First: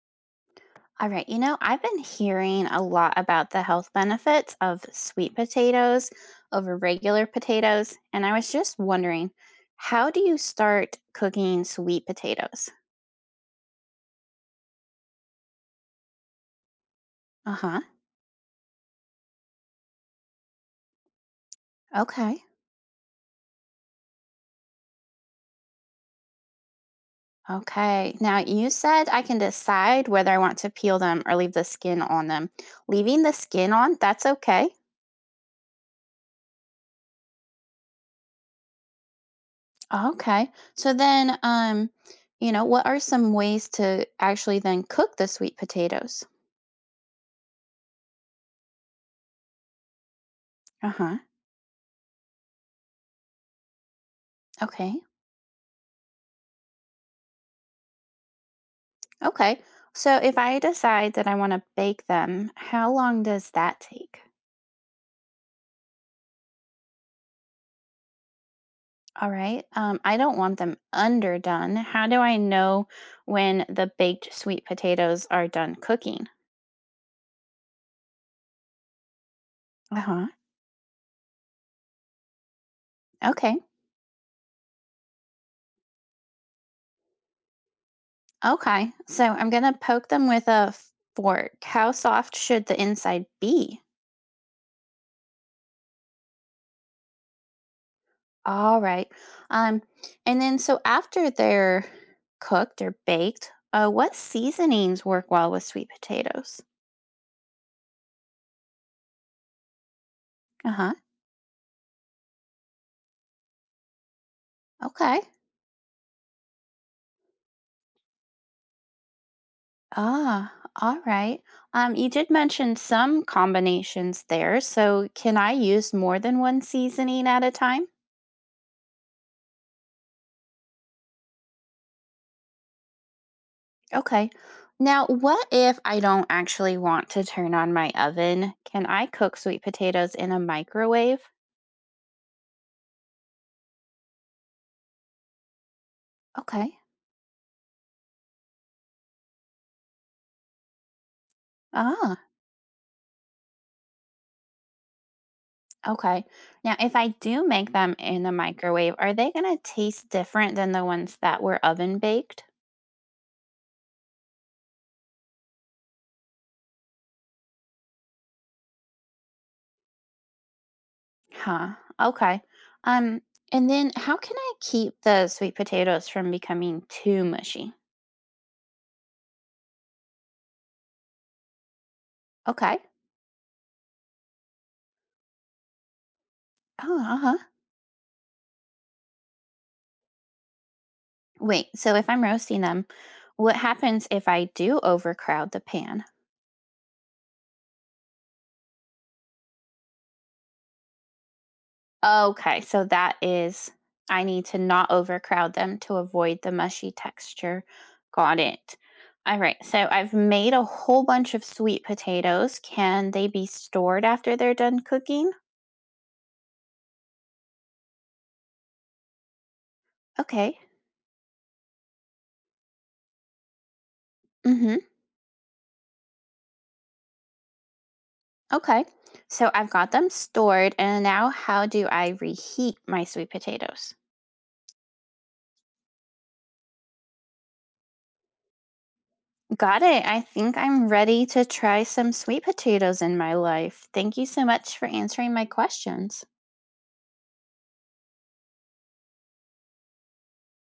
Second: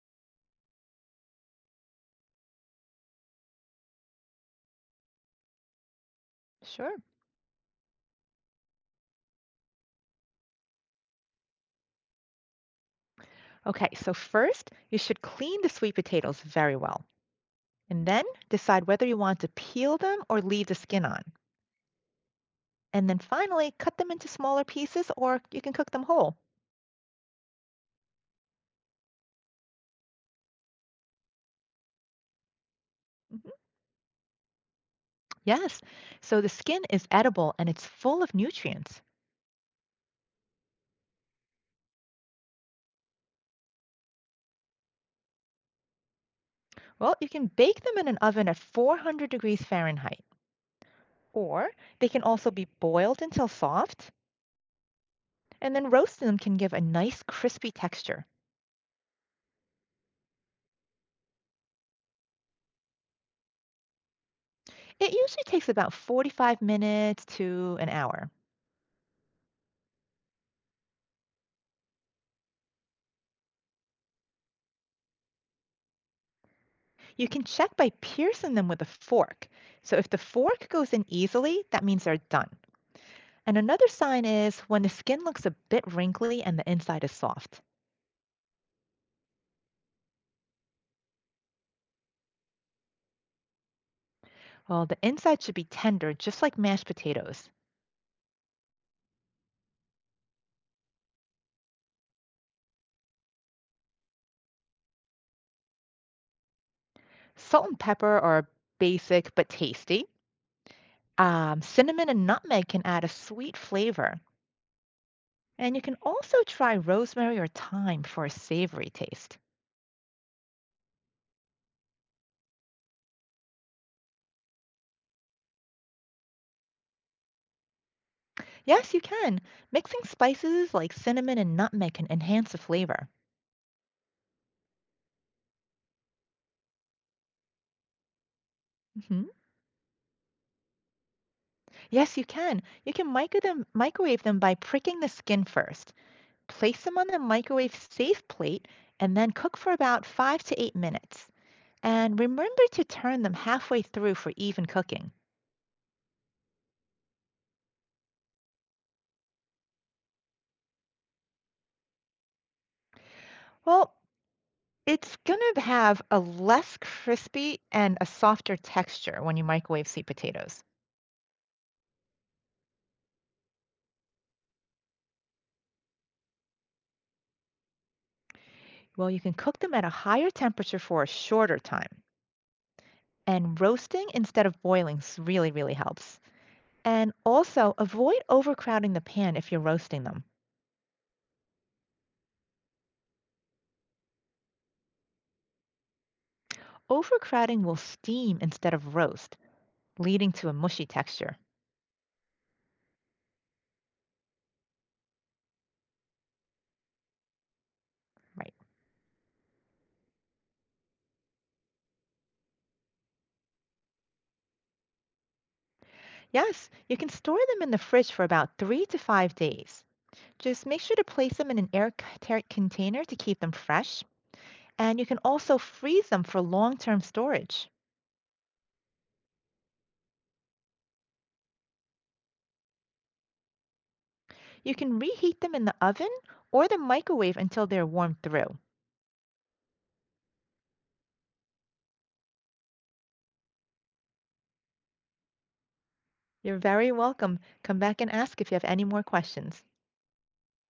All right, I've been hearing a lot about the health benefits of sweet potatoes over Sure. regular potatoes, and I was just wondering, how do you start cooking sweet potatoes? Okay, so first, you should clean the sweet potatoes very well, Uh-huh. and then decide whether you want to peel them or leave the skin on. Okay. And then finally, cut them into smaller pieces or you can cook them whole. Okay. Now, you said I can decide whether I want to peel them or leave the skin on them. Leaving the Mhm. skin on, that's okay. Yes, so the skin is edible and it's full of nutrients. Okay. So then, what are some ways to actually then cook the sweet potatoes? Well, you can bake them in an oven at 400 degrees Fahrenheit, Uh-huh. or they can also be boiled until soft, Okay. and then roasting them can give a nice crispy texture. Okay. So if I decide that I want to bake them, how long does that take? It usually takes about 45 minutes to an hour. All right. I don't want them underdone. How do I know when the baked sweet potatoes are done cooking? You can check by piercing them with a fork. So Uh if the huh. fork goes in easily, that means they're done. Okay. And another sign is when the skin looks a bit wrinkly and the inside is soft. Okay. So I'm going to poke them with a fork. How soft should the inside be? Well, the inside should be tender, just like mashed potatoes. All right. Um, and then so after they're cooked or baked, what seasonings work well with sweet potatoes? Salt and pepper are basic but tasty. Uh huh. Cinnamon and nutmeg can add a sweet flavor. Okay. And you can also try rosemary or thyme for a savory taste. Ah, all right. You did mention some combinations there, so can I use more than one seasoning at a time? Yes, you can. Mixing spices like cinnamon and nutmeg can enhance the flavor. Okay. Now, what if I don't actually want to turn on my oven? Can I Mhm. cook sweet potatoes in a microwave? Yes, you can. You can microwave them by pricking the skin first. Okay. Place them on the microwave safe plate and then cook for about 5 to 8 minutes. And Ah, remember to turn them halfway through for even cooking. okay. Now, if I do make them in the microwave, are they going to taste different than the ones that were oven baked? Well, it's going to have a less crispy and a softer texture when you microwave sweet potatoes. Huh. Okay. Um, and then how can I keep the sweet potatoes from becoming too mushy? Well, you can cook them at a higher temperature for a shorter time. Okay. And roasting instead of boiling really helps. Oh, And uh-huh. also avoid overcrowding the pan if you're roasting them. Wait, so if I'm roasting them, what happens if I do overcrowd the pan? Overcrowding will steam instead of roast, leading to a mushy texture. Okay, so that is I need to not overcrowd them to avoid the mushy texture. Got Right. it. All right, so I've made a whole bunch of sweet potatoes. Can they be stored after they're done cooking? Yes, you can store them in the fridge for about 3 to 5 days. Okay. Just make sure to place them in an airtight container to keep them fresh. Mm-hmm. And you can also freeze them for long term storage. Okay. So I've got them stored, and now how do I reheat my sweet potatoes? You can reheat them in the oven or the microwave until they're warmed through. Got it. I think I'm ready to try some sweet potatoes in my life. Thank you so much for answering my questions. You're very welcome. Come back and ask if you have any more questions.